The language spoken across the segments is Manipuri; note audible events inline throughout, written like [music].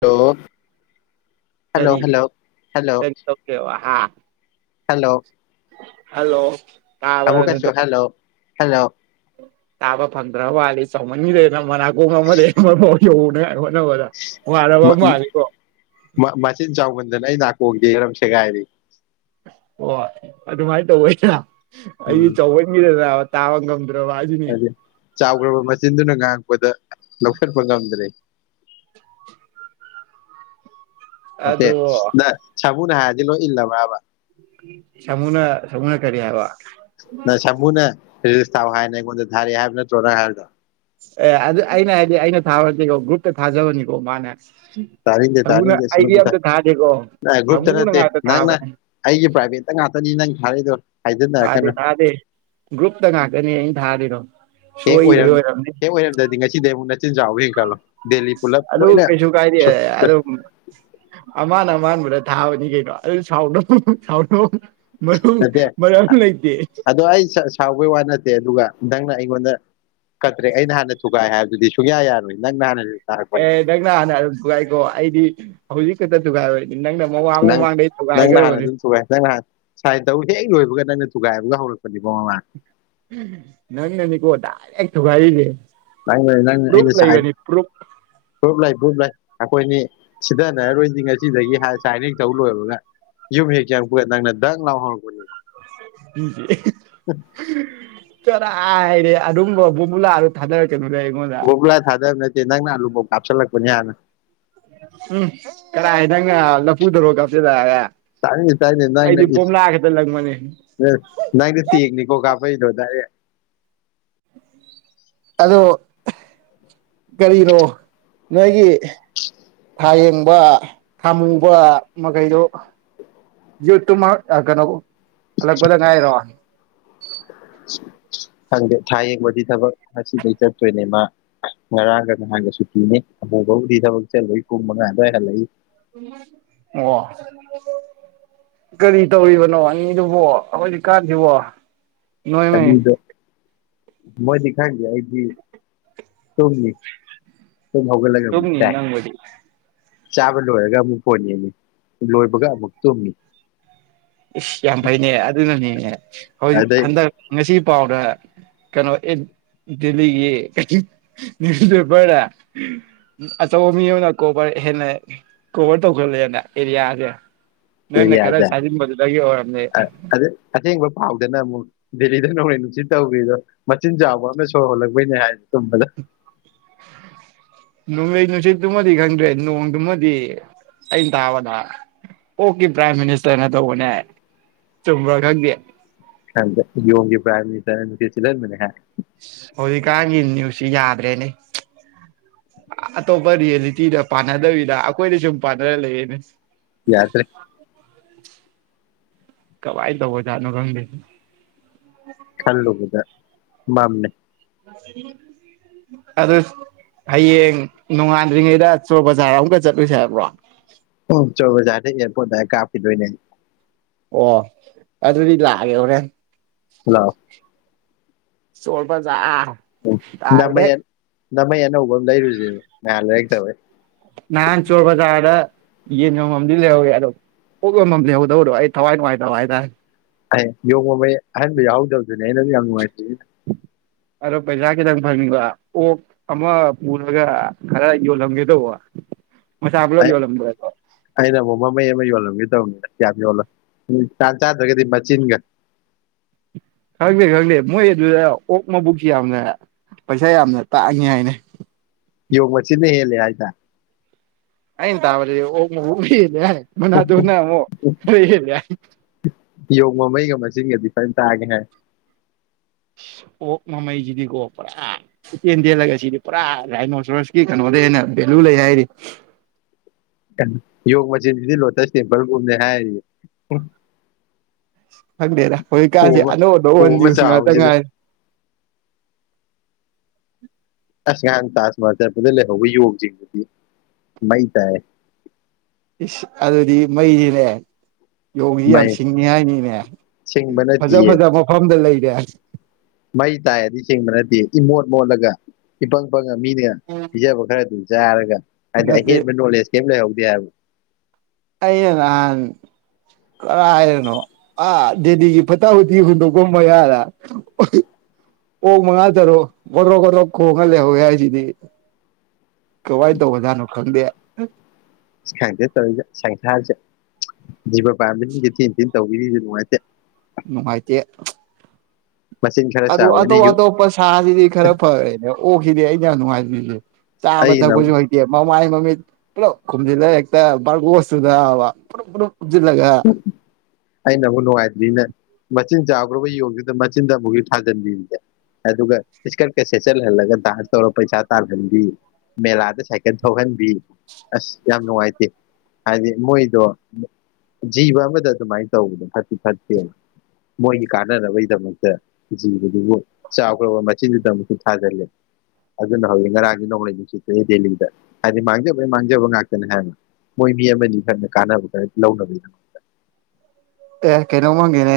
ꯍꯂꯣ ꯍꯂꯣ ꯀꯔꯤ ꯍꯂꯣ ꯍꯂꯣ ꯀꯔꯤ ꯇꯧꯒꯦꯕ ꯍꯥ ꯍꯂꯣ ꯍꯜꯂꯣ ꯑꯃꯃꯨ ꯇꯥꯕ꯭ꯔ ꯀꯁꯨ ꯍꯜꯂꯣ ꯍꯜꯂꯣ ꯇꯥꯕ ꯐꯪꯗ꯭ꯔ ꯃꯥꯜꯂꯤ ꯆꯧꯃꯟꯈꯤꯗꯅ ꯃꯅꯥ ꯀ ꯑꯃ [inaudible] [unintelligible] ꯕꯨ ꯍꯔꯕꯕ ꯋꯥꯔꯕ ꯃ- ꯃꯥꯜꯂꯤꯀꯣ ꯅꯅꯥꯀꯣꯡꯗꯤ ꯗ꯭ꯔꯝꯁꯦꯒꯥꯏꯔꯤ ꯍꯣꯏ ꯑꯗꯨꯃꯥꯏꯅ ꯇꯧꯕꯗ ꯑꯩ ꯎꯝ ꯆꯧꯃꯟꯈꯤꯗꯅ ꯇꯥꯕ ꯉꯝꯗ꯭ꯔꯦ ꯋꯥꯖꯅꯤ ꯑꯗꯨ ꯆꯥꯎꯈ꯭ꯔꯕ ꯃꯆꯤꯟꯗꯨꯅ ꯉꯥꯡꯉꯛꯄꯗ ꯂꯧꯁꯟꯕ ꯉꯝꯗꯔꯦ ꯑꯣꯀꯦ ꯑꯗꯣ ꯅꯪ ꯁꯃꯨꯅ ꯍꯥꯏ ꯁꯤ ꯂꯣꯏ ꯏꯜꯂꯕꯕ ꯁꯃꯨꯅ ꯁꯃꯨꯅ ꯀꯔꯤ ꯍꯥꯏꯕ ꯅ ꯁꯥꯃꯨꯅ ꯔꯦꯖꯤꯁ ꯊꯥꯎ ꯍꯥꯏꯅ ꯑꯩꯉꯣꯟꯗ ꯊꯥꯔꯛꯑꯦ ꯍꯥꯏꯕ ꯅꯠꯇ꯭ꯣ ꯅꯪ ꯍꯥꯏꯔꯤꯗꯣ ꯑꯦ ꯑꯗꯨ ꯑꯩꯅ ꯍꯥꯏꯗꯤ ꯑꯩꯅ ꯊꯥꯕꯅꯠꯇꯦꯀꯣ ꯒ꯭ꯔꯨꯞꯇ ꯊꯥꯖꯕꯅꯤꯀꯣ ꯃꯥꯅ ꯇꯥꯅꯤꯡꯗꯦ ꯁꯥꯃꯨꯅ ꯇꯥꯅꯤꯡꯗꯦ ꯑꯩꯗꯤ ꯑꯝꯇ ꯊꯥꯗꯦꯀꯣ [inaudible] ꯒ꯭ꯔꯨꯞꯇ ꯁꯥꯃꯨꯅ ꯅꯠꯇꯦ ꯉꯥꯛꯇ ꯅꯪꯅ ꯊꯥꯕꯅꯦ ꯑꯩꯒꯤ ꯄ꯭ꯔꯥꯏꯚꯦꯠꯇ ꯉꯥꯛꯇꯅꯤ ꯅꯪ ꯊꯥꯔꯤꯗꯣ ꯊꯥꯗꯦ ꯊꯥꯗꯦ ꯒ꯭ꯔꯨꯞꯇ ꯉꯥꯛꯀꯅꯤ ꯑꯩꯅ ꯊꯥꯔꯤꯗꯣ ꯍꯦꯛ ꯁꯣꯏꯈꯤꯕꯩ ꯑꯣꯏꯔꯝ ꯑꯣꯏꯔꯝꯅꯤ ꯍꯦꯛ ꯑꯣꯏꯔꯝꯗ꯭ꯔꯥꯗꯤ ꯉꯁꯤꯗꯒꯤ ꯑꯃꯨꯛ ꯅꯆꯤꯟ ꯆꯥꯎꯕ ꯌꯦꯡꯉꯨ ꯆꯠꯂꯣ ꯑꯗꯨ ꯀꯩꯁꯨ ꯀꯥꯏꯗꯦ ꯑꯗꯨ ꯑꯃꯅ ꯃꯥꯅ ꯊꯥꯕꯅꯤ ꯀꯩꯅꯣ ꯑꯗꯨ ꯁꯥꯎꯅꯣ ꯁꯥꯎꯅꯣ ꯅꯠꯇꯦ ꯑꯗꯣ ꯑꯩ ꯁꯥꯎꯕꯩ ꯋꯥ ꯅꯠꯇꯦ ꯑꯗꯨꯒ ꯅꯪꯅ ꯑꯩꯉꯣꯟꯗ [unintelligible] ꯑꯩꯅ ꯍꯥꯟꯅ ꯊꯨꯒꯥꯏ ꯍꯥꯏꯕ- ꯑꯗꯨꯗꯤ ꯁꯨꯡꯌꯥ ꯌꯥꯔꯣꯏ ꯅꯪꯅ ꯍꯥꯟꯅ ꯇꯥꯔꯛꯄꯅꯦ ꯑꯦ ꯅꯪꯅ ꯍꯥꯟꯅ ꯔꯨꯜ ꯊꯨꯒꯥꯏꯀꯣ ꯑꯩꯗꯤ ꯍꯧꯖꯤꯛ [unintelligible] ꯃꯃꯥꯡ ꯅꯪ ꯃꯃꯥꯡꯗꯩ ꯅꯪꯅ ꯍꯥꯟꯅ ꯊꯨꯒꯥꯏꯈ꯭ꯔꯕꯅꯤ ꯑꯗꯨꯝ ꯊꯨꯒꯥꯏ ꯅꯪ ꯅꯍꯥꯟ ꯁꯥꯏꯟ ꯇꯧ ꯍꯦꯛ ꯂꯣꯏꯕꯒ ꯅꯪꯅ ꯊꯨꯒꯥꯏꯕꯒ ꯍꯧꯔꯛꯄꯅꯤꯀꯣ ꯃꯃꯥꯡ ꯅꯪꯅꯅꯤ ꯀꯣ ꯗꯥꯏꯔꯦꯛ ꯊꯨꯒꯥꯏꯔꯤꯁꯦ ꯅꯪꯅ ꯅꯪ ꯄ꯭ꯔꯨꯞ ꯑꯩꯅ ꯁꯥꯏ ꯂꯩꯕꯅꯤ ꯄ꯭ꯔꯨꯞ ꯄ꯭ꯔꯨꯞ ꯂꯩ ꯄ꯭ꯔꯨꯞ ꯂꯩ ꯑꯩꯈꯣꯏꯅꯤ ꯁꯤꯗꯅꯔꯔꯣꯏꯖꯤ ꯉꯁꯤꯗꯒꯤ ꯍꯥꯏ ꯉꯁꯥꯏꯗꯩ ꯇꯧ ꯂꯣꯏꯕꯒ ꯌꯨꯝ ꯍꯦꯛ ꯆꯪꯉꯛꯄꯒ ꯅꯪꯅ ꯗꯛ ꯂꯥꯎ ꯍꯧꯔꯛꯄꯅꯤ ꯀꯣ- [inaudible] [unintelligible] ꯑꯩꯉꯣꯟꯗ ꯕꯣꯝꯕ꯭ꯂꯥ ꯊꯥꯗꯕ ꯅꯠꯇꯦ ꯅꯪꯅ ꯑꯂꯨ ꯕꯣꯝ ꯀꯥꯞꯁꯜꯂꯛꯄꯅꯤ ꯍꯥꯟꯅ ꯎꯝ ꯀꯔꯥꯏ ꯅꯪꯅ ꯂꯐꯨꯊꯔꯣ ꯀꯥꯞꯁꯤꯜꯂꯛꯑꯒ ꯇꯥꯅꯤꯡꯗꯦ ꯇꯥꯅꯤꯡꯗꯦ ꯅꯪꯅ ꯑꯩꯗꯤ ꯏꯁ ꯕꯣꯝꯂꯥ ꯈꯛꯇ ꯂꯪꯕꯅꯤ ꯅꯪ ꯅꯪꯅ ꯇꯦꯡꯅꯤꯀꯣ ꯀꯥꯞꯄꯛ ꯏꯗꯣ ꯗꯥꯏꯔꯦꯛ ꯑꯗꯣ ꯀꯔꯤꯅꯣ ꯅꯣꯏꯒꯤ ꯊꯥꯌꯦꯡꯕ ꯊꯃꯨꯕ ꯃꯈꯩꯗꯣ ꯌꯨꯠꯇꯨꯃꯛ ꯀꯩꯅꯣ ꯍꯜꯂꯛꯄꯗ ꯉꯥꯏꯔꯣ ꯈꯪꯗꯦ ꯊꯥꯏ ꯌꯦꯡꯕꯗꯤ ꯊꯕꯛ ꯉꯁꯤꯗꯒꯤ ꯆꯠꯇꯣꯏꯅꯦ ꯃꯥ ꯉꯔꯥꯡꯒ ꯅꯍꯥꯟꯒ ꯁꯨꯇꯤꯅꯦ ꯑꯃꯨꯕꯕꯨꯗꯤ ꯊꯕꯛ ꯆꯠꯂꯨꯏ ꯄꯨꯡ ꯃꯉꯥ ꯑꯗꯨꯋꯥꯏ ꯍꯜꯂꯛꯏ ꯑꯣ ꯀꯔꯤ ꯇꯧꯔꯤꯕꯅꯣ ꯑꯅꯤꯗꯨꯕꯣ ꯍꯧꯖꯤꯛ ꯀꯥꯟꯖꯤꯕꯣ ꯑꯅꯤꯗꯣ [unintelligible] ꯃꯣꯏꯗꯤ ꯈꯪꯗꯦ ꯑꯩꯗꯤ ꯇꯨꯝꯃꯤ ꯇꯨꯝ ꯍꯧꯒꯠꯂꯒ ꯇꯨꯝꯅꯤ ꯅꯪꯕꯨꯗꯤ [unintelligible] ꯆꯥꯕ ꯂꯣꯏꯔꯒ ꯑꯃꯨꯛ ꯐꯣꯟ ꯌꯦꯡꯉꯤ ꯂꯣꯏꯕꯒ ꯑꯃꯨꯛ ꯇꯨꯝꯃꯤ ꯏꯁ ꯌꯥꯝ ꯐꯩꯅꯦ ꯑꯗꯨꯅꯅꯤꯅꯦ ꯍꯣꯏ ꯑꯗꯩ ꯍꯟꯗꯛ ꯉꯁꯤ ꯄꯥꯎꯗ ꯀꯅꯣ ꯑꯦꯐ ꯗꯦꯜꯂꯤꯒꯤ ꯅ꯭ꯌꯨꯁꯄꯦꯄꯔꯗ ꯑꯆꯧꯕ ꯃꯤ ꯑꯃꯅ ꯀꯣꯚꯔ ꯍꯦꯟꯅ ꯀꯣꯚꯔ ꯇꯧꯈꯠꯂꯦꯅ ꯑꯦꯔꯤꯌꯥꯖꯦ ꯅꯪꯅ ꯈꯔ ꯆꯥꯅꯤꯡꯕꯗꯨꯗ ꯑ ꯑꯗꯩ ꯑꯁꯦꯡꯕ ꯄꯥꯎꯗꯅ ꯑꯃꯨꯛ ꯗꯦꯜꯂꯤꯗ ꯅꯣꯡꯂꯩ ꯅꯨꯡꯁꯤꯠ ꯁꯤꯠ ꯇꯧꯒ꯭ꯔꯤꯗꯣ ꯃꯆꯤꯟ ꯆꯥꯎꯕ ꯑꯃꯅ ꯁꯣꯔꯍꯣꯜꯂꯛꯄꯩꯅꯦ ꯍꯥꯏ ꯆꯨꯝꯕꯗ ꯅꯣꯡꯂꯩ ꯅꯨꯡꯁꯤꯠꯇꯨꯃꯗꯤ ꯈꯪꯗ꯭ꯔꯦ ꯅꯣꯡꯗꯨꯃꯗꯤ ꯑꯩꯅ ꯇꯥꯕꯗ ꯑꯣꯛ ꯀꯤ ꯄ꯭ꯔꯥꯏꯝ ꯃꯤꯅꯤꯁꯇꯔꯅ ꯇꯧꯕꯅꯦ ꯆꯨꯝꯕ꯭ꯔꯥ ꯈꯪꯗꯦ ꯑꯗ ꯌꯣꯡꯒꯤ ꯄ꯭ꯔꯥꯏꯝ ꯃꯤꯅꯤꯁꯇꯔꯅ ꯅꯨꯡꯁꯤꯠ ꯁꯤꯠꯂꯟꯕꯅꯦ ꯍꯥꯏ ꯁ ꯍꯧꯖꯤꯛꯀꯥꯟꯒꯤ ꯅ꯭ꯌꯨꯁꯁꯤ ꯌꯥꯗ꯭ꯔꯦꯅꯦ ꯆ ꯑꯇꯣꯞꯄ ꯔꯤꯌꯦꯂꯤꯇꯤꯗ ꯄꯥꯟꯅꯗꯕꯤꯗ ꯑꯩꯈꯣꯏꯗ ꯁꯨꯝ ꯄꯥꯟꯅꯔ ꯂꯩꯔꯦꯅꯦ ꯌꯥꯗ꯭ꯔꯦ [inaudible] ꯀꯃꯥꯏꯇꯧꯕ ꯖꯥꯠꯅꯣ ꯈꯪꯗꯦ ꯈꯜꯂꯨꯕꯗ ꯃꯝꯃꯦ ꯑꯗꯨ ꯍꯌꯦꯡ ꯅꯣꯡꯉꯥꯟꯗ꯭ꯔꯤꯉꯩꯗ ꯆꯣꯔ ꯕꯖꯥꯔ ꯑꯃꯨꯛꯀ ꯆꯠꯂꯨꯁꯦ ꯍꯥꯏꯕ꯭ꯔꯣ ꯈꯣꯏꯗꯥꯏ ꯀꯥꯄꯈꯤꯗꯣꯏꯅꯦ ꯑꯣ ꯑꯗꯨꯗꯤ ꯂꯥꯛꯑꯒꯦ ꯍꯣꯔꯦꯟ ꯂꯥꯎ ꯆꯣꯔ ꯕꯖꯥꯔꯔ ꯗꯥꯏꯔꯦꯛ ꯅꯃꯩ ꯑꯅꯧꯕ ꯑꯃ ꯂꯩꯔꯨꯖꯤꯔ ꯉꯍꯥꯟ ꯂꯩꯔꯛꯇꯕꯩ ꯅꯍꯥꯟ ꯆꯣꯔ ꯕꯖꯥꯔꯗ ꯌꯦꯟ ꯌꯣꯟꯕꯝꯗꯤ ꯂꯩꯍꯧꯋꯤ ꯑꯗꯣ ꯑꯣꯛ ꯌꯣꯟꯕꯝ ꯂꯩꯍꯧꯗꯧꯕꯗꯣ ꯑꯩ ꯊꯋꯥꯏ ꯅꯨꯡꯉꯥꯏꯇꯕ ꯍꯥꯏꯇꯥꯔꯦ ꯑꯩ ꯌꯣꯡ ꯃꯃꯩ ꯑꯍꯟꯕ ꯌꯥꯍꯧꯗꯕꯗꯨꯅꯦ ꯑꯩꯅ ꯌꯥꯝ ꯅꯨꯡꯉꯥꯏꯇ꯭ꯔꯤꯖꯦ ꯑꯗꯣ ꯄꯩꯖꯥ ꯈꯤꯇꯪ ꯐꯪꯅꯤꯡꯕ ꯑꯣꯛ ꯑꯃ ꯄꯨꯔꯒ ꯈꯔ ꯌꯣꯜꯂꯝꯒꯦ ꯇꯧꯕ ꯃꯁꯥ ꯄꯨꯂꯞ ꯑꯩ ꯌꯣꯜꯂꯝꯕꯔꯥ ꯗꯣ ꯑꯩꯅ ꯑꯃꯨꯛ ꯃꯃꯩ ꯌꯣꯜꯂꯝꯒꯦ ꯇꯧꯕꯅꯤꯗ ꯌꯥꯝ ꯌꯣꯜꯂꯝ ꯇꯥꯟ ꯆꯥꯗ꯭ꯔꯒꯗꯤ ꯃꯆꯤꯟꯒ ꯈꯪꯗꯦ ꯈꯪꯗꯦ ꯃꯣꯏ ꯑꯗꯨꯗ ꯑꯣꯛ ꯃꯕꯨꯛꯖꯤ ꯌꯥꯝꯅ ꯄꯩꯁꯥ ꯌꯥꯝꯅ ꯇꯥꯛꯉꯤ ꯍꯥꯏꯅꯦ ꯌꯣꯡ ꯃꯆꯤꯟꯅ ꯍꯦꯜꯂꯤ ꯍꯥꯏꯗ ꯑꯩꯅ ꯇꯥꯕꯗꯗꯤ ꯑꯣꯛ ꯃꯕꯨꯛꯅ ꯍꯦꯜꯂꯤ ꯍꯥꯏ ꯃꯅꯥꯇꯣꯟꯅ ꯑꯃꯨꯛ ꯈꯔ ꯍꯦꯜꯂꯦ ꯍꯥꯏ ꯌꯣꯡ ꯃꯃꯩꯒ ꯃꯆꯤꯟꯒꯗꯤ ꯂꯣꯏ ꯇꯥꯡꯉꯦ ꯍꯥꯏ ꯑꯣꯛ ꯃꯃꯩꯖꯤꯗꯤꯀꯣ ꯄꯨꯔꯥ ꯏꯇꯦꯟ ꯇꯦꯜꯂꯒ ꯁꯤꯗꯤ ꯄꯨꯔꯥ ꯔꯥꯏꯅꯣꯁꯣꯔꯁꯀꯤ ꯀꯩꯅꯣꯗꯒꯤ ꯍꯦꯟꯅ ꯚꯦꯂꯨ ꯂꯩ ꯍꯥꯏꯔꯤ ꯌꯣꯡ ꯃꯆꯤꯟꯖꯤ ꯗꯤ ꯂꯣꯇꯁ ꯇꯦꯝꯄꯜꯒꯨꯝꯅꯦ ꯍꯥꯏꯔꯤꯌꯦ ꯍꯝ ꯈꯪꯗꯦꯗꯥ ꯍꯧꯖꯤꯛꯀꯥꯟꯖꯦ ꯑꯅꯧ ꯑꯅꯧꯕ ꯄꯣꯝꯃ ꯅ꯭ꯌꯨꯁ ꯉꯥꯛꯇ ꯆꯥꯎꯕꯁꯤꯗ ꯉꯥꯏꯔꯦ ꯑꯁ ꯉꯍꯥꯟ ꯇꯥꯖ ꯃꯍꯜ ꯆꯠꯄꯗ ꯂꯩꯍꯧꯕ ꯌꯣꯡꯖꯤꯡꯗꯨꯗꯤ ꯃꯩ ꯇꯥꯏ ꯏꯁ ꯑꯗꯨꯗꯤ ꯃꯩꯅꯤꯅꯦ ꯌꯣꯡꯖꯤ ꯌꯥꯝ ꯃꯩ ꯁꯤꯡꯉꯦ ꯍꯥꯏꯅꯤꯅꯦ ꯁꯤꯡꯕ ꯐꯖ ꯅꯠꯇꯤꯌꯦ ꯐꯖꯕ ꯃꯐꯝꯗ ꯂꯩ ꯌꯥꯏ ꯃꯩ ꯇꯥꯏꯑꯦꯗꯤ ꯁꯤꯡꯕ ꯅꯠꯇꯦ ꯏ ꯃꯣꯠ ꯃꯣꯠꯂꯒ ꯏꯄꯪ ꯄꯪ ꯃꯤꯅꯒ ꯄꯤꯖꯕ ꯈꯔ ꯑꯗꯨ ꯆꯥ ꯔꯒ ꯍꯥꯏꯗꯤ ꯅꯠꯇꯦ ꯑꯍꯦꯟꯕ ꯀ꯭ꯅꯣꯂꯦꯗ꯭ꯖ ꯀꯩꯝ ꯂꯩꯍꯧ [unintelligible] ꯑꯩꯅ ꯅꯍꯥꯟ ꯀꯔꯥꯏꯗꯅꯣ ꯑꯥ ꯗꯦꯜꯂꯤꯒꯤ ꯐꯠꯇ ꯍꯥꯎꯇꯤ ꯍꯨꯟꯗꯣꯛꯐꯝ ꯃꯌꯥꯗ ꯑꯣꯛ ꯃꯉꯥ ꯇꯔꯨꯛ ꯘꯣꯗ꯭ꯔꯣꯛ ꯘꯣꯗ꯭ꯔꯣꯛ ꯈꯣꯡꯒ ꯂꯩꯍꯧꯋꯦ ꯍꯥꯏꯁꯤꯗꯤ ꯀꯃꯥꯏ ꯇꯧꯕꯖꯥꯠꯅꯣ ꯈꯪꯗꯦ ꯈꯪꯗꯦ ꯇꯧꯔꯤꯁꯦ ꯁꯪꯁꯥꯔꯁꯦ ꯖꯤꯕ ꯄꯥꯟꯕꯁꯤꯡꯁꯦ ꯊꯤꯅ ꯊꯤꯅ ꯇꯧꯕꯤꯔꯤꯁ ꯅꯨꯡꯉꯥꯏꯇꯦ ꯅꯨꯡꯉꯥꯏꯇꯦ ꯃꯆꯤꯟ ꯈꯔ ꯑꯗꯨ ꯆꯥꯎꯋꯦꯅ ꯑꯇꯣꯞ ꯌꯨ ꯑꯇꯣꯞꯄ ꯁꯥꯁꯤꯗꯤ ꯈꯔ ꯐꯔꯦꯅꯦ ꯑꯣꯛꯁꯤꯗꯤ ꯑꯩꯅ ꯌꯥꯝ ꯅꯨꯡꯉꯥꯏ [unintelligible] ꯆꯥꯕ ꯑꯩꯅ ꯇꯛꯄꯁꯨ ꯑꯃꯨꯛ ꯍꯩꯇꯦ ꯃꯥꯥꯏ ꯃꯃꯤꯠ ꯄꯨꯂꯞ ꯀꯣꯨꯝꯖꯤꯂꯒ ꯍꯦꯛꯇ ꯕꯥꯔꯒꯣꯁꯇꯨꯗꯕ ꯄꯨꯗ꯭ꯔꯨꯞ ꯄꯨꯗ꯭ꯔꯨꯞ ꯑꯩꯅ ꯑꯃꯨꯛ ꯅꯨꯡꯉꯥꯏꯇ꯭ꯔꯤꯅ ꯃ ꯃꯆꯤꯟ ꯆꯥꯎꯥꯈ꯭ꯔꯕ ꯌꯣꯡꯗꯨꯗ ꯃꯆꯤꯟꯗ ꯑꯃꯨꯛꯁꯨ ꯊꯥꯖꯤꯟꯕꯤꯌꯦ ꯑꯗꯨꯒ ꯏꯁꯀ꯭ꯔꯠꯀ ꯁꯦꯠꯆꯜꯍꯜꯂꯒ ꯗꯥꯟꯁ ꯇꯧꯔ ꯄꯩꯁꯥ ꯇꯥꯜꯍꯟꯕꯤ ꯃꯦꯂꯥꯗ ꯁꯥꯏꯀꯜ ꯊꯣꯛꯍꯟꯕꯤ ꯑꯁ ꯌꯥꯝ ꯅꯨꯡꯉꯥꯏꯇꯦ ꯍꯥꯏꯗꯤ ꯃꯣꯏꯗꯣ ꯖꯤꯕ ꯑꯃꯗ ꯑꯗꯨꯃꯥꯏꯅ ꯇꯧꯕꯗꯣ ꯐꯠꯇꯤ ꯐꯠꯇꯦꯕ ꯃꯣꯏꯒꯤ ꯀꯥꯟꯅꯅꯕꯒꯤꯗꯃꯛꯇ ꯖꯤꯕꯗꯨꯕꯨ ꯆꯥꯎꯈ꯭ꯔꯕ ꯃꯆꯤꯟꯗꯨꯗꯃꯁꯨ ꯊꯥꯖꯤꯜꯂꯦ ꯑꯗꯨꯅ ꯍꯧꯖꯤꯛ ꯉꯔꯥꯡꯒꯤ ꯅꯣꯡꯂꯩ ꯅꯨꯡꯁꯤꯠ ꯇꯨꯗꯤ ꯗꯦꯜꯂꯤꯗ ꯍꯥꯏꯗꯤ ꯃꯥꯡꯖꯕꯩ ꯃꯥꯡꯖꯕ ꯉꯥꯛꯇꯅꯦ ꯍꯥꯏꯕꯅꯦ ꯃꯣꯏ ꯃꯤ ꯑꯃꯅꯤ ꯈꯔꯅ ꯀꯥꯟꯅꯕ ꯈꯔ ꯂꯧꯅꯕꯒꯤꯗꯃꯛꯇ ꯑꯦ ꯀꯩꯅꯣꯝ ꯃꯪꯒꯦꯅꯦ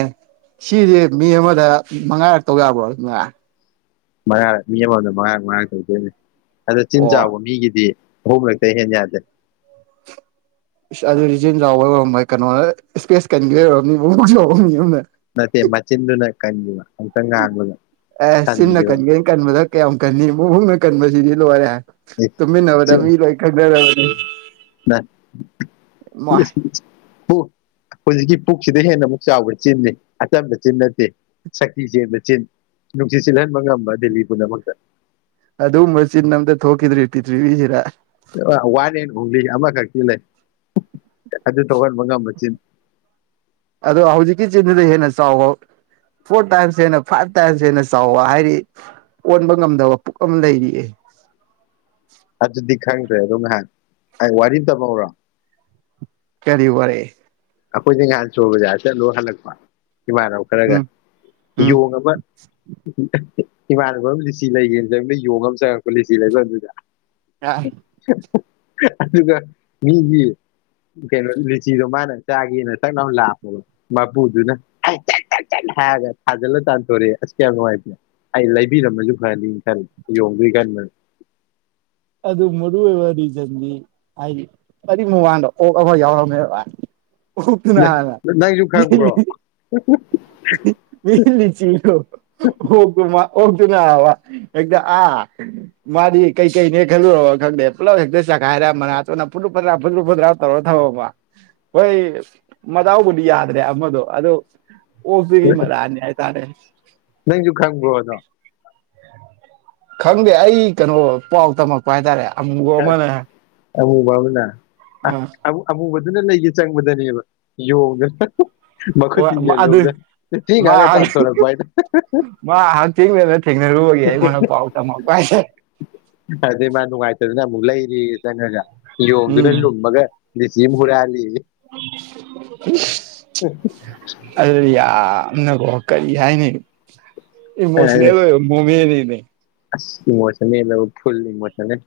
ꯁꯤꯁꯦ ꯃꯤ ꯑꯃꯗ ꯃꯉꯥꯔꯛ ꯇꯧ ꯌꯥꯕ꯭ꯔꯣ ꯉ ꯃꯉꯥꯔꯛ ꯃꯤ ꯑꯃꯝ ꯃꯝꯗ ꯃꯉꯥꯔꯛ ꯃꯉꯥꯔꯛ ꯇꯧꯗꯣꯏꯅꯦ ꯑꯗꯣ ꯆꯤꯟ ꯑꯣ ꯆꯥꯎꯕ ꯃꯤꯒꯤꯗꯤ ꯑꯍꯨꯝ ꯔꯛꯇꯩ ꯍꯦꯟꯅ ꯌꯥꯗꯦ ꯏꯁ ꯑꯗꯨꯗꯤ ꯆꯤꯟ ꯆꯥꯎꯕ ꯑꯣꯏꯔꯝꯃꯣꯏ ꯀꯩꯅꯣꯅ ꯏꯁꯄꯦꯁ ꯀꯟꯈꯤꯕ ꯑꯣꯏꯔꯝꯅꯤ ꯃꯕꯨꯛ ꯆꯥꯎꯕ ꯃꯤ ꯑꯃꯅ ꯅꯠꯇꯦ ꯃꯆꯤꯟꯗꯨꯅ ꯀꯟꯒꯤꯕ ꯑ ꯆꯤꯟꯅ ꯀꯟꯒꯦ ꯀꯟ ꯕꯗ ꯀꯌꯥꯝ ꯀꯟꯅꯤ ꯃꯕꯨꯡꯅ ꯀꯟꯕꯁꯤꯗꯤ ꯂꯣꯏꯔꯦ ꯇꯨꯝꯃꯤꯟꯅꯕꯗ ꯃꯤ ꯂꯣꯏ ꯈꯪꯅꯔꯕꯅꯤ ꯃꯥꯏ [unintelligible] ꯍꯧꯖꯤꯛꯀꯤ ꯄꯨꯛꯁꯤꯗ ꯍꯦꯟꯅ ꯑꯃꯨꯛ ꯆꯥꯎꯕ ꯆꯤꯟꯅꯤ ꯑꯆꯝꯕ ꯆꯤꯟ ꯅꯠꯇꯦ ꯁꯛꯇꯤ ꯆꯦꯟꯕ ꯆꯤꯟ ꯅꯨꯡꯁꯤꯠ ꯁꯤꯠꯍꯟꯕ ꯉꯝꯕ ꯗꯦꯜꯂꯤ ꯄꯨꯝꯅꯃꯛꯇ ꯑꯗꯨꯃꯕ ꯆꯤꯟ ꯑꯝꯇ ꯊꯣꯛꯈꯤꯗ꯭ꯔꯤ ꯄ꯭ꯔꯤꯊꯤꯕꯤꯁꯤꯗ ꯋꯥꯟ ꯑꯦꯟ [unintelligible] ꯂꯩ ꯑꯗꯨ ꯊꯣꯛꯍꯟꯕ ꯉꯝꯕ ꯆꯤꯟ ꯑꯗꯣ ꯍꯧꯖꯤꯛꯀꯤ ꯆꯤꯟꯗꯨꯗ ꯍꯦꯟꯅ ꯆꯥꯎꯕ ꯐꯣꯔ ꯇꯥꯏꯝꯁ ꯍꯦꯟꯅ ꯐꯥꯏꯚ ꯇꯥꯏꯝꯁ ꯍꯦꯟꯅ ꯆꯥꯎꯕ ꯍꯥꯏꯔꯤ ꯑꯣꯟꯕ ꯉꯝꯗꯕ ꯄꯨꯛ ꯑꯃ ꯂꯩꯔꯤꯑ ꯑꯗꯨꯗꯤ ꯈꯪꯗ꯭ꯔꯦ ꯑꯗꯣ ꯉꯥꯏꯍꯥꯛ ꯑꯩ ꯋꯥꯔꯤ ꯇꯝꯃꯧꯔꯣ ꯀꯔꯤ ꯋꯥꯔꯦ ꯑꯈꯣꯏꯗꯤ ꯉꯍꯥꯟ ꯆꯣꯔ ꯕꯖꯥꯔ ꯆꯠꯂꯨꯔꯒ ꯍꯜꯛꯄ ꯏꯃꯥꯟꯅꯕ ꯈꯔꯒ ꯎꯝ ꯎꯝ ꯌꯣꯒ ꯑꯃ ꯏꯃꯥꯟꯅꯕ ꯑꯃꯗꯤ ꯂꯤꯆꯤ ꯂꯩꯒꯦꯅ ꯆꯪꯉꯛꯄꯗ ꯌꯣꯡ ꯑꯃ ꯆꯪꯉꯛꯄ ꯂꯤꯆꯤ ꯂꯩꯕꯝꯗꯨꯗ ꯑꯗꯨ [unintelligible] ꯑꯗꯨꯒ ꯃꯤꯒꯤ ꯀꯩꯅꯣ ꯂꯤꯆꯤꯗꯣ ꯃꯥꯅ ꯆꯥꯒꯦꯅ ꯇꯛ ꯂꯥꯎꯅ ꯂꯥꯝꯃꯨꯕ ꯃꯄꯨꯗꯨꯅ ꯍꯩ ꯆꯛ ꯆꯛ ꯆꯛ ꯍꯥꯏꯔꯒ ꯊꯥꯖꯜꯂꯒ ꯇꯥꯟꯊꯣꯔꯛꯑꯦ ꯑꯁ ꯀꯌꯥꯝ ꯅꯨꯡꯉꯥꯏꯇꯦ ꯑꯩ ꯂꯩꯕꯤꯔꯝꯃꯁꯨ ꯐꯔꯅꯤꯅ ꯈꯜꯂꯤ ꯌꯣꯡꯗꯨꯒꯤ ꯈꯟꯕꯗ ꯑꯗꯨ ꯃꯔꯨ ꯑꯣꯏꯕ ꯔꯤꯖꯟꯗꯤ ꯍꯥꯏꯗꯤ ꯀꯔꯤ ꯃꯃꯥꯡꯗ ꯑꯣꯛ ꯑꯃ ꯌꯥꯎꯔꯝꯃꯦꯕ ꯑꯣꯛꯇꯨꯅ ꯍꯥꯟꯅ ꯅ-ꯅꯪꯁꯨ ꯈꯪꯕ꯭ꯔꯣ [unintelligible] ꯑꯣꯛꯇꯨꯅꯕ ꯍꯦꯛꯇ ꯑꯥ ꯃꯥꯗꯤ ꯀꯩꯀꯩꯅꯦ ꯈꯜꯂꯨꯔꯕ ꯈꯪꯗꯦ ꯄꯨꯂꯞ ꯍꯦꯛꯇ ꯆꯈꯥꯏꯔ ꯃꯅꯥꯇꯣꯟꯅ ꯐꯗ꯭ꯔꯨ ꯐꯗ꯭ꯔꯥ ꯐꯗ꯭ꯔꯨ ꯐꯗ꯭ꯔꯥ ꯇꯧꯔꯒ ꯊꯃꯝꯃ ꯍꯣꯏ ꯃꯗꯥꯎꯕꯨꯗꯤ ꯌꯥꯗ꯭ꯔꯦ ꯑꯃꯗꯣ ꯑꯗꯣ ꯑꯣꯛꯇꯨꯒꯤ ꯃꯔꯥꯜꯅꯦ ꯍꯥꯏ ꯇꯥꯔꯦ ꯅꯪꯖꯨ ꯈꯪꯕ꯭ꯔꯣ ꯑꯗꯣ ꯈꯪꯗꯦ ꯑꯩ ꯀꯩꯅꯣ ꯄꯥꯎ ꯇꯝꯃꯛꯄ ꯍꯥꯏꯇꯥꯔꯦ ꯑꯃꯨꯕ ꯑꯃꯅ ꯑ ꯑꯃꯨꯕ ꯑꯃꯅ ꯑꯃ ꯑꯃ ꯑꯃꯨ ꯐꯖꯅ ꯂꯩꯒꯦ ꯆꯪꯕꯗꯅꯦꯕ ꯌꯣꯒ ꯃꯈꯨꯠ ꯑꯣ ꯑꯗꯨ ꯊꯤꯡꯖꯜꯂꯨꯕꯗ ꯊꯤ ꯃꯥ ꯉꯥꯡꯉ ꯇꯥꯟꯊꯣꯔꯛꯄ ꯍꯥꯏ ꯇꯥꯔꯦ ꯃꯥ ꯍꯛꯊꯦꯡꯅꯅ ꯊꯦꯡꯅꯔꯨꯕꯒꯤ ꯑꯩꯉꯣꯟꯗ ꯄꯥꯎ ꯇꯝꯃꯛꯄ ꯍꯥꯏ ꯇꯥꯔꯦ ꯎ ꯇꯩꯗꯅꯒ [unintelligible] ꯌꯣꯡꯗꯨꯅ ꯂꯨꯝꯃꯒ ꯂꯤꯆꯤ ꯑꯃ ꯍꯨꯔꯥꯜꯂꯦꯌꯦ [inaudible] ꯑꯗꯨ ꯌꯥ [unintelligible] ꯌꯥꯝꯅꯀꯣ ꯀꯔꯤ ꯍꯥꯏꯅꯤ ꯑꯩꯅ ꯏꯃꯣꯁꯅꯦꯜ ꯍꯥꯏꯁꯦ ꯑꯣꯏꯕ ꯃꯣꯃꯦꯟꯅꯦ [inaudible] ꯑꯁ ꯏꯃꯣꯁꯟꯅꯦꯜ ꯍꯥꯏꯕꯨ ꯐꯨꯜ ꯏꯃꯣꯁꯟꯅꯦꯜ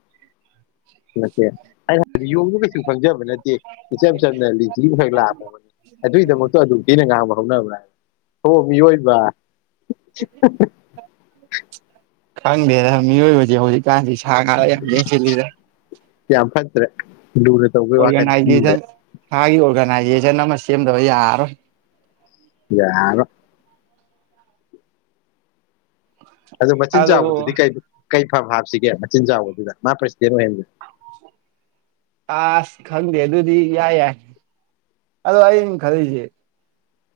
ꯅꯠꯇꯦ ꯑꯩꯅ ꯍꯥꯏꯕꯗꯤ ꯌꯣꯡꯕ ꯀꯩꯁꯨ ꯈꯪꯖꯕ ꯅꯠꯇꯦ ꯏꯆꯝ ꯆꯝꯅ ꯂꯤꯆꯤ ꯑꯝꯈꯛ ꯂꯥꯝꯃꯨꯕꯅꯤ ꯑꯗꯨꯏꯗꯃꯛꯇ ꯑꯗꯨꯛ ꯊꯤꯅ ꯉꯥꯡꯕ ꯍꯧꯅꯕ꯭ꯔꯥ ꯍꯣ ꯃꯤꯑꯣꯏꯕ [inaudible] ꯈꯪꯗꯦꯗ ꯃꯤꯑꯣꯏꯕꯖꯦ ꯍꯧꯖꯤꯛ [unintelligible] ꯌꯥꯝ ꯐꯠꯇ꯭ꯔꯦ ꯂꯨꯅ ꯇꯧꯕꯩ ꯋꯥꯈꯜ ꯈꯟꯗ꯭ꯔꯦ ꯑꯣꯔꯒꯅꯥꯏꯖꯦꯁꯟ ꯍꯥꯏ ꯑꯣꯔꯒ ꯅꯥꯏꯖꯦꯁꯟ ꯑꯃ ꯁꯦꯝꯗꯕ ꯌꯥꯔꯔꯣꯏ ꯌꯥꯔꯔꯣꯏ ꯑꯗꯨ ꯃꯆꯤꯟ ꯑꯗꯨ ꯆꯥꯎꯕꯗꯨꯗꯤ ꯀꯩ ꯀꯩ ꯐꯝ ꯍꯥꯞꯁꯤꯒꯦ ꯃꯆꯤꯟ ꯆꯥꯎꯕꯗꯨꯗ ꯃꯥ ꯄ꯭ꯔꯁꯤꯗꯦꯟ ꯑꯣꯏꯍꯟꯁꯦ ꯑꯁ ꯈꯪꯗꯦ ꯑꯗꯨꯗꯤ ꯏꯌꯥ ꯌꯥꯏ ꯑꯗꯣ ꯑꯩꯅ ꯈꯜꯂꯤꯁꯦ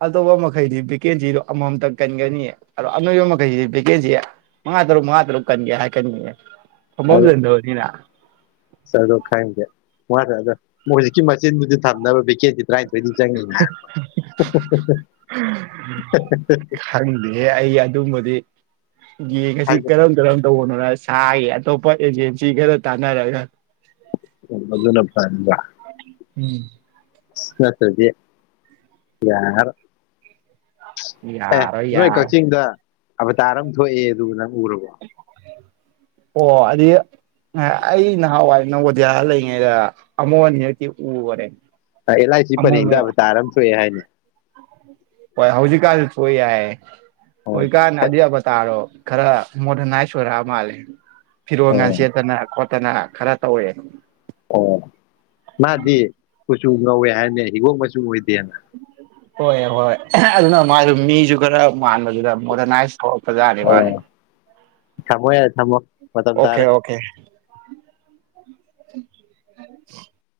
ꯑꯇꯣꯞꯄ ꯃꯈꯩꯗꯤ ꯚꯦꯀꯦꯟꯁꯤꯗꯣ ꯑꯃꯃꯝꯇꯪ ꯀꯟꯒꯅꯤꯌꯦ ꯑꯗꯣ ꯑꯅꯣꯏꯕ ꯃꯈꯩꯁꯤꯗꯤ ꯚꯦꯀꯦꯟꯁꯤ ꯃꯉꯥ ꯇꯔꯨꯛ ꯃꯉꯥ ꯇꯔꯨꯛ ꯀꯟꯒꯦ ꯍꯥꯏꯔꯛꯀꯅꯤꯌꯦ ꯐꯝꯕꯝ ꯑꯗ ꯂꯩꯗꯕꯅꯤꯅ ꯑꯁ ꯑꯗꯣ ꯈꯪꯗꯦ ꯃꯥꯅ ꯑꯗꯣ ꯍꯧꯖꯤꯛꯀꯤ ꯃꯆꯤꯟꯗꯨꯗꯤ ꯊꯝꯅꯕ ꯚꯦꯀꯤꯡ [unintelligible] ꯀꯦꯖꯤ ꯇꯔꯥꯊꯣꯏꯗꯤ ꯆꯪꯅꯤꯅ ꯍꯥꯏꯔꯛꯄ ꯑꯗꯨꯃꯗꯤ ꯌꯦꯡ ꯉꯁꯤ ꯀꯔꯝ ꯀꯔꯝ ꯇꯧꯕꯅꯣ ꯍꯥꯏꯌꯦ ꯑꯇꯣꯞꯄ ꯑꯦꯖꯦꯟꯁꯤ ꯈꯔ ꯇꯟꯅꯔꯒ ꯑꯗꯨꯅ ꯐꯔꯥꯗ꯭ꯔꯥ ꯎꯝ ꯅꯠꯇꯥ꯭ꯔꯗꯤ ꯌꯔꯥꯔꯣꯏ ꯑꯦ ꯌꯥꯔꯣꯏ ꯅꯣꯏ ꯌꯥꯔꯣꯏ ꯀꯛꯆꯤꯡꯗ ꯑꯕꯇꯥꯔ ꯑꯃ ꯊꯣꯛ ꯑꯦ ꯗꯨ ꯅꯪ ꯎꯔꯕꯣ ꯑꯣ ꯑꯗꯨ ꯑꯩꯅ ꯅꯍꯥꯟꯋꯥꯏ ꯅꯑꯕꯣꯗꯤꯌꯥ ꯂꯩꯔꯤꯉꯩꯗ ꯑꯃꯨꯛ ꯑꯅꯤꯔꯛꯇꯤ ꯎꯈꯔꯦ ꯂꯥꯢꯔꯦꯜ ꯑꯥꯏ ꯁꯤ ꯑꯃꯨꯛ ꯄꯔꯦꯡꯗ ꯑꯃꯨꯛ ꯑꯕꯥꯇꯥꯔ ꯑꯝ ꯊꯣꯛꯑꯦ ꯍꯥꯏꯅꯦ [inaudible] ꯍꯣꯏ ꯍꯧꯖꯤꯛ ꯀꯟꯁꯨ ꯊꯣꯛꯏ ꯍꯥꯏ ꯍꯣꯏ ꯑꯣ ꯀꯥꯟꯅꯗꯦ ꯑꯕꯥ ꯇꯥꯔꯣ ꯈꯔ ꯃꯣꯗ꯭ꯔꯅꯥꯏꯁ ꯑꯣꯏꯔꯛꯑ ꯃꯥꯜꯂꯦ ꯐꯤꯔꯣꯜꯒ ꯑꯣ ꯁꯦꯠꯇꯅ ꯈꯣꯠ ꯇꯅ ꯈꯔ ꯇꯧꯋꯦ ꯑꯣ ꯃꯥꯗꯤ ꯀꯨꯆꯨ ꯉꯧꯋꯦ ꯍꯥꯏꯅꯦ ꯍꯤꯒꯣꯛ ꯑꯣꯏꯗꯦꯅ ꯍꯣꯏ ꯍꯣꯏ ꯑꯗꯨꯅ ꯃꯥꯁꯨ ꯃꯤꯁꯨ ꯈꯔ ꯃꯥꯟꯕꯗꯨꯗ ꯃꯣꯗ꯭ꯔꯅꯥꯏꯁ ꯑꯣ ꯊꯝꯃꯣ ꯌꯥꯔꯦ ꯊꯝꯃꯣ ꯃꯇꯝ ꯑꯣꯀꯦ ꯇꯥꯔꯦ ꯑꯣꯀꯦ [inaudible]